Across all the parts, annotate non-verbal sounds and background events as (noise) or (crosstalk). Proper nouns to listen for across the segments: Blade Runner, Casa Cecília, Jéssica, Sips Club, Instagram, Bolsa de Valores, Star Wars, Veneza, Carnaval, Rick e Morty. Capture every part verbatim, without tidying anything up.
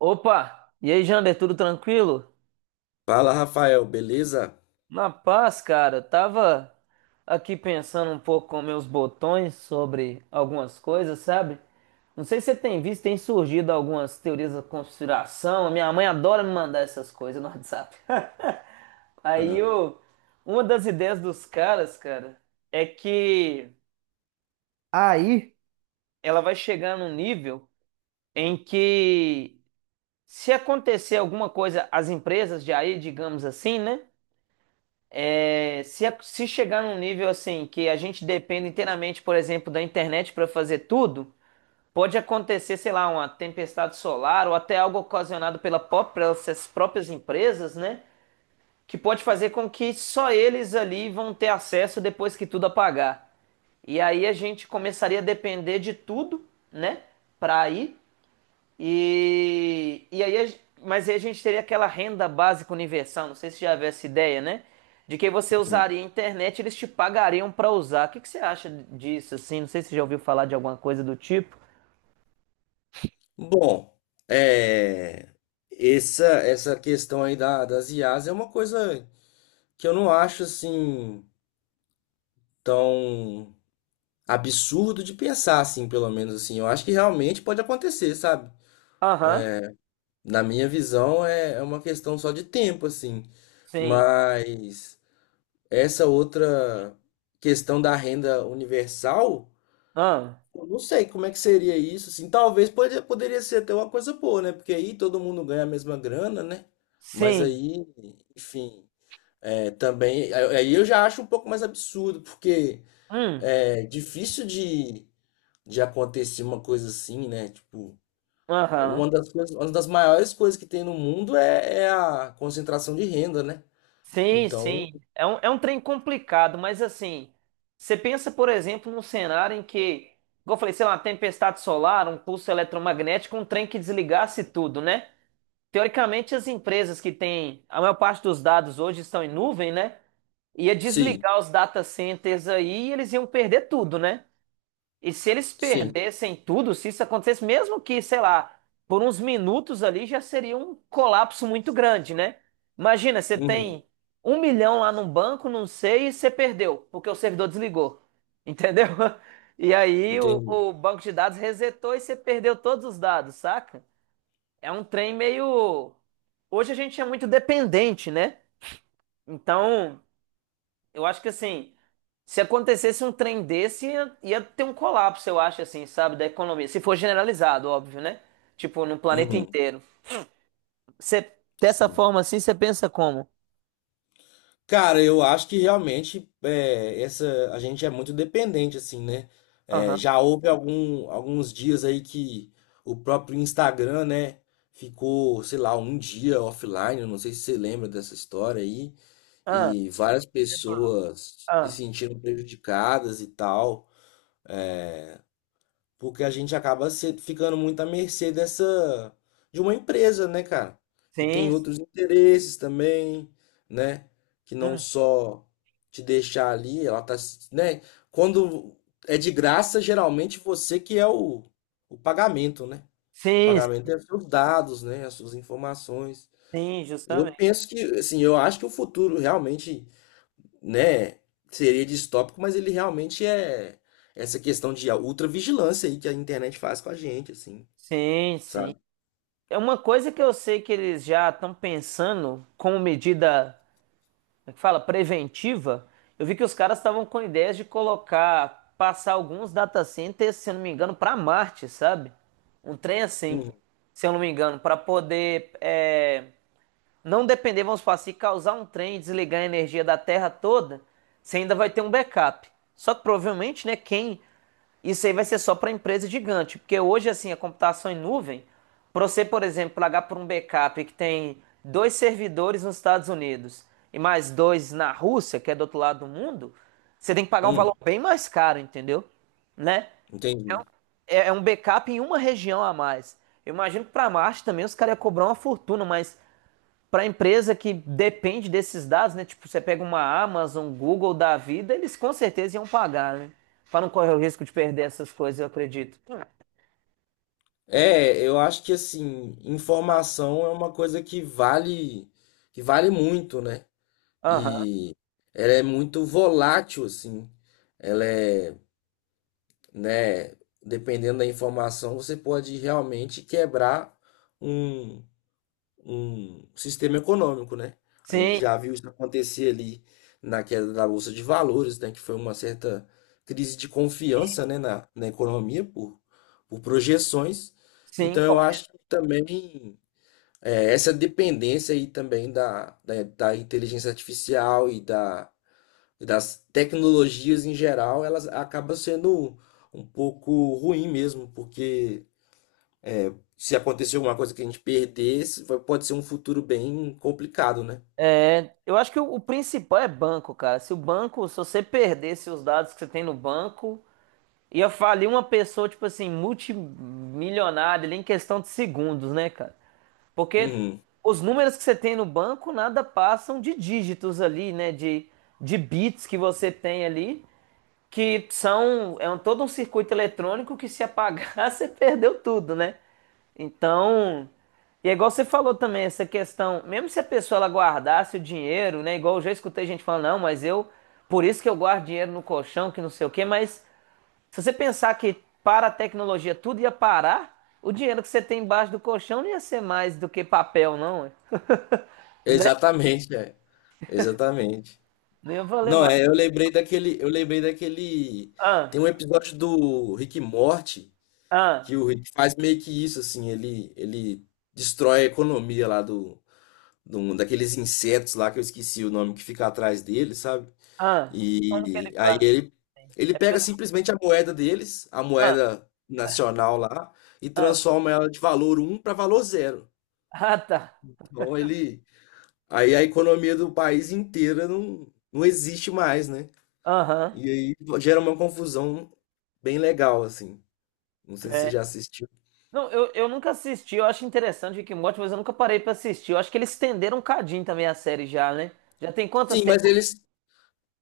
Opa! E aí, Jander, tudo tranquilo? Fala, Rafael, beleza? Na paz, cara. Eu tava aqui pensando um pouco com meus botões sobre algumas coisas, sabe? Não sei se você tem visto, tem surgido algumas teorias da conspiração. Minha mãe adora me mandar essas coisas no WhatsApp. (laughs) Aí, Ah, o- uma das ideias dos caras, cara, é que, aí, ela vai chegar num nível em que, se acontecer alguma coisa, as empresas de aí, digamos assim, né? É, se, a- se chegar num nível assim que a gente depende inteiramente, por exemplo, da internet para fazer tudo, pode acontecer, sei lá, uma tempestade solar ou até algo ocasionado pela pró- pelas próprias empresas, né? Que pode fazer com que só eles ali vão ter acesso depois que tudo apagar. E aí a gente começaria a depender de tudo, né? Para ir. E, e aí, a gen- mas aí a gente teria aquela renda básica universal, não sei se já havia essa ideia, né? De que você hum. usaria a internet, e eles te pagariam para usar. O que que você acha disso, assim? Não sei se você já ouviu falar de alguma coisa do tipo. Bom, é, essa essa questão aí da, das I As é uma coisa que eu não acho assim tão absurdo de pensar assim, pelo menos assim. Eu acho que realmente pode acontecer, sabe? Aham, Na minha visão é, é uma questão só de tempo assim. sim. Mas essa outra questão da renda universal. Ah, Eu não sei como é que seria isso, assim. Talvez pode, poderia ser até uma coisa boa, né? Porque aí todo mundo ganha a mesma grana, né? Mas sim. aí, enfim, é, também. Aí aí eu já acho um pouco mais absurdo, porque Hum, é difícil de, de acontecer uma coisa assim, né? Tipo, aham. uma das coisas, uma das maiores coisas que tem no mundo é, é a concentração de renda, né? Sim, Então, sim. É um, é um trem complicado, mas assim, você pensa, por exemplo, num cenário em que, igual eu falei, sei lá, uma tempestade solar, um pulso eletromagnético, um trem que desligasse tudo, né? Teoricamente, as empresas que têm a maior parte dos dados hoje estão em nuvem, né? Ia sim, desligar os data centers aí e eles iam perder tudo, né? E se eles sim. perdessem tudo, se isso acontecesse, mesmo que, sei lá, por uns minutos ali, já seria um colapso muito grande, né? Imagina, você Uhum, tem um milhão lá num banco, não sei, e você perdeu, porque o servidor desligou, entendeu? (laughs) E aí o, entendi. o banco de dados resetou e você perdeu todos os dados, saca? É um trem meio. Hoje a gente é muito dependente, né? Então, eu acho que assim, se acontecesse um trem desse, ia, ia ter um colapso, eu acho, assim, sabe, da economia. Se for generalizado, óbvio, né? Tipo, no planeta Uhum, inteiro. Você, dessa sim. forma assim, você pensa como? Cara, eu acho que realmente é, essa a gente é muito dependente assim, né? É, Aham. já houve algum, alguns dias aí que o próprio Instagram, né, ficou, sei lá, um dia offline. eu Não sei se você lembra dessa história aí Ah, e várias pessoas se ah. sentiram prejudicadas e tal. Porque a gente acaba se- ficando muito à mercê dessa de uma empresa, né, cara? Que Sim, tem sim, outros interesses também, né? Que não hum, só te deixar ali, ela tá, se- né? Quando é de graça, geralmente você que é o, o pagamento, né? O sim, pagamento é os seus dados, né? As suas informações. sim, Eu justamente. penso que, assim, eu acho que o futuro realmente, né, seria distópico, mas ele realmente é essa questão de ultravigilância aí que a internet faz com a gente, assim, Sim, sim. sabe? É uma coisa que eu sei que eles já estão pensando como medida. Como é que fala? Preventiva, eu vi que os caras estavam com ideias de colocar, passar alguns data centers, se eu não me engano, para Marte, sabe? Um trem assim, Uhum. se eu não me engano, para poder, é, não depender, vamos falar assim, causar um trem e desligar a energia da Terra toda, você ainda vai ter um backup. Só que provavelmente, né, quem, isso aí vai ser só para empresa gigante, porque hoje, assim, a computação em nuvem, para você, por exemplo, pagar por um backup que tem dois servidores nos Estados Unidos e mais dois na Rússia, que é do outro lado do mundo, você tem que pagar um valor Hum, bem mais caro, entendeu? Né? entendi. É é um backup em uma região a mais. Eu imagino que para Marte também os caras iam cobrar uma fortuna, mas para a empresa que depende desses dados, né? Tipo, você pega uma Amazon, Google da vida, eles com certeza iam pagar, né? Para não correr o risco de perder essas coisas, eu acredito. É, eu acho que assim, informação é uma coisa que vale, que vale muito, né? Aham. E ela é muito volátil, assim. Ela é, né, dependendo da informação, você pode realmente quebrar um um sistema econômico, né? A gente Sim, já viu isso acontecer ali na queda da Bolsa de Valores, né? Que foi uma certa crise de confiança, né? na, na economia por, por projeções. sim. Então, eu Correto. acho que também é, essa dependência aí também da, da, da inteligência artificial e da, e das tecnologias em geral, elas acaba sendo um pouco ruim mesmo, porque se acontecer alguma coisa que a gente perdesse, vai- pode ser um futuro bem complicado, né? É, eu acho que o, o principal é banco, cara. Se o banco, se você perdesse os dados que você tem no banco, ia falir uma pessoa, tipo assim, multimilionária ali em questão de segundos, né, cara? Porque Uhum. os números que você tem no banco nada passam de dígitos ali, né? De, de bits que você tem ali, que são, é um, todo um circuito eletrônico que se apagar (laughs) você perdeu tudo, né? Então, e é igual você falou também, essa questão, mesmo se a pessoa ela guardasse o dinheiro, né? Igual eu já escutei gente falando, não, mas eu, por isso que eu guardo dinheiro no colchão, que não sei o quê, mas se você pensar que para a tecnologia tudo ia parar, o dinheiro que você tem embaixo do colchão não ia ser mais do que papel, não, né? Exatamente, é. Exatamente. Não ia valer Não, mais. é, eu lembrei daquele, eu lembrei daquele, tem um Ah, episódio do Rick e Morty que ah, o Rick faz meio que isso assim, ele ele destrói a economia lá do, do daqueles insetos lá que eu esqueci o nome que fica atrás dele, sabe? ah. Como que ele E aí fala? ele, Assim? ele É pega pelo. simplesmente a moeda deles, a Ah, moeda nacional lá, e ah. transforma ela de valor um para valor zero. Ah, tá. Então ele, aí a economia do país inteira não, não existe mais, né? Aham. E aí gera uma confusão bem legal, assim. Não sei se você É. já assistiu. Não, eu, eu nunca assisti, eu acho interessante Rick and Morty, mas eu nunca parei pra assistir. Eu acho que eles estenderam um cadinho também a série já, né? Já tem quantas Sim, mas temporadas? eles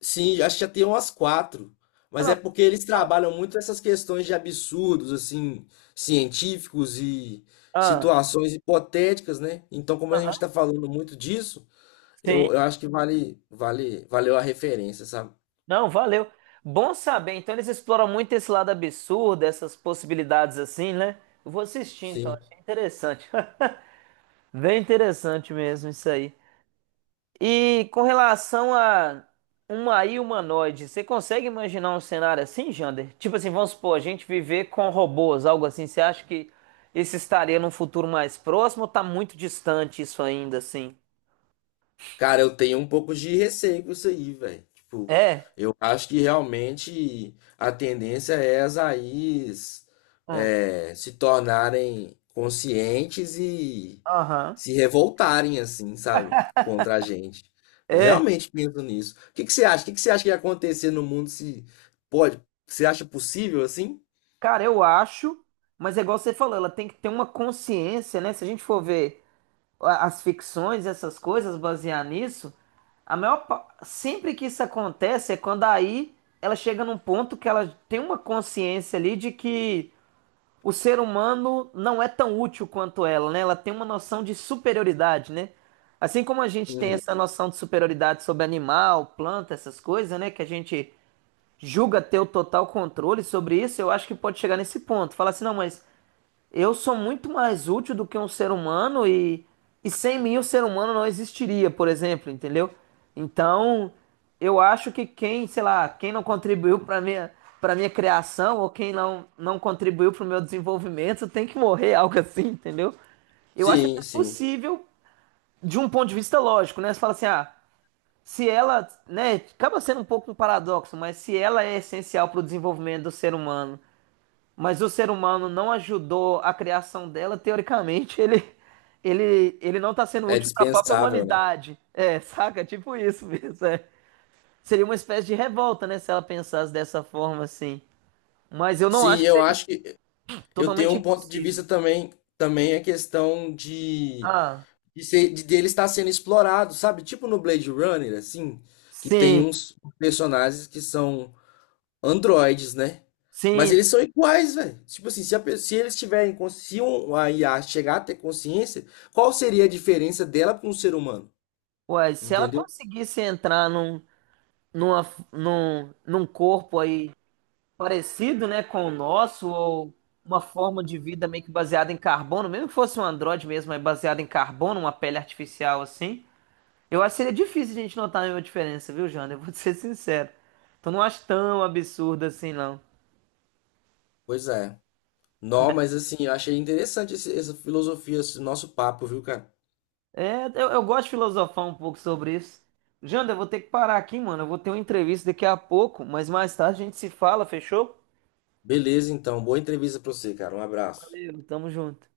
Sim, acho que já tem umas quatro. Ah, Mas é não. porque eles trabalham muito essas questões de absurdos, assim, científicos e Ah, situações hipotéticas, né? Então, como a gente aham. está falando muito disso, Sim. eu, eu acho que vale, vale, valeu a referência, sabe? Não, valeu. Bom saber. Então eles exploram muito esse lado absurdo, essas possibilidades assim, né? Eu vou assistir, então. Sim. Achei interessante. (laughs) Bem interessante mesmo isso aí. E com relação a uma A I humanoide, você consegue imaginar um cenário assim, Jander? Tipo assim, vamos supor, a gente viver com robôs, algo assim. Você acha que isso estaria num futuro mais próximo ou tá muito distante isso ainda, assim? Cara, eu tenho um pouco de receio com isso aí, velho. Tipo, É. eu acho que realmente a tendência é as A Is Hum. é, se tornarem conscientes e Aham. se revoltarem, assim, sabe? Contra a gente. Eu realmente penso nisso. O que que você acha? O que que você acha que ia acontecer no mundo se pode? Você acha possível assim? Cara, eu acho, mas é igual você falou, ela tem que ter uma consciência, né? Se a gente for ver a- as ficções, essas coisas, basear nisso, a maior, pa- sempre que isso acontece é quando, aí, ela chega num ponto que ela tem uma consciência ali de que o ser humano não é tão útil quanto ela, né? Ela tem uma noção de superioridade, né? Assim como a gente tem Uhum. essa noção de superioridade sobre animal, planta, essas coisas, né? Que a gente julga ter o total controle sobre isso, eu acho que pode chegar nesse ponto. Falar assim, não, mas eu sou muito mais útil do que um ser humano e, e sem mim o ser humano não existiria, por exemplo, entendeu? Então, eu acho que quem, sei lá, quem não contribuiu para minha, para minha criação ou quem não não contribuiu para o meu desenvolvimento tem que morrer, (laughs) algo assim, entendeu? Eu acho até Sim, sim. possível de um ponto de vista lógico, né? Você fala assim, ah, se ela, né, acaba sendo um pouco um paradoxo, mas se ela é essencial para o desenvolvimento do ser humano, mas o ser humano não ajudou a criação dela, teoricamente ele ele ele não está sendo É útil para a própria dispensável, né? humanidade. É, saca? Tipo isso mesmo, é. Seria uma espécie de revolta, né, se ela pensasse dessa forma assim. Mas eu não Sim, acho que eu seja acho que eu tenho totalmente um ponto de impossível. vista também, também a questão de, Ah, de, ser, de dele estar sendo explorado, sabe? Tipo no Blade Runner, assim, que tem sim, uns personagens que são androides, né? Mas sim. eles são iguais, velho. Tipo assim, se, a pe- se eles tiverem, cons- se um- um a I A chegar a ter consciência, qual seria a diferença dela para um ser humano? Ué, se ela Entendeu? conseguisse entrar num, numa, num, num corpo aí parecido, né, com o nosso, ou uma forma de vida meio que baseada em carbono, mesmo que fosse um androide mesmo, é baseado em carbono, uma pele artificial assim. Eu acho que seria difícil a gente notar nenhuma diferença, viu, Jana? Eu vou te ser sincero. Então não acho tão absurdo assim, não. Pois é. Não, mas assim, eu achei interessante esse- essa filosofia, esse nosso papo, viu, cara? É, eu, eu gosto de filosofar um pouco sobre isso. Janda, eu vou ter que parar aqui, mano. Eu vou ter uma entrevista daqui a pouco, mas mais tarde a gente se fala, fechou? Beleza, então. Boa entrevista pra você, cara. Um abraço. Valeu, tamo junto.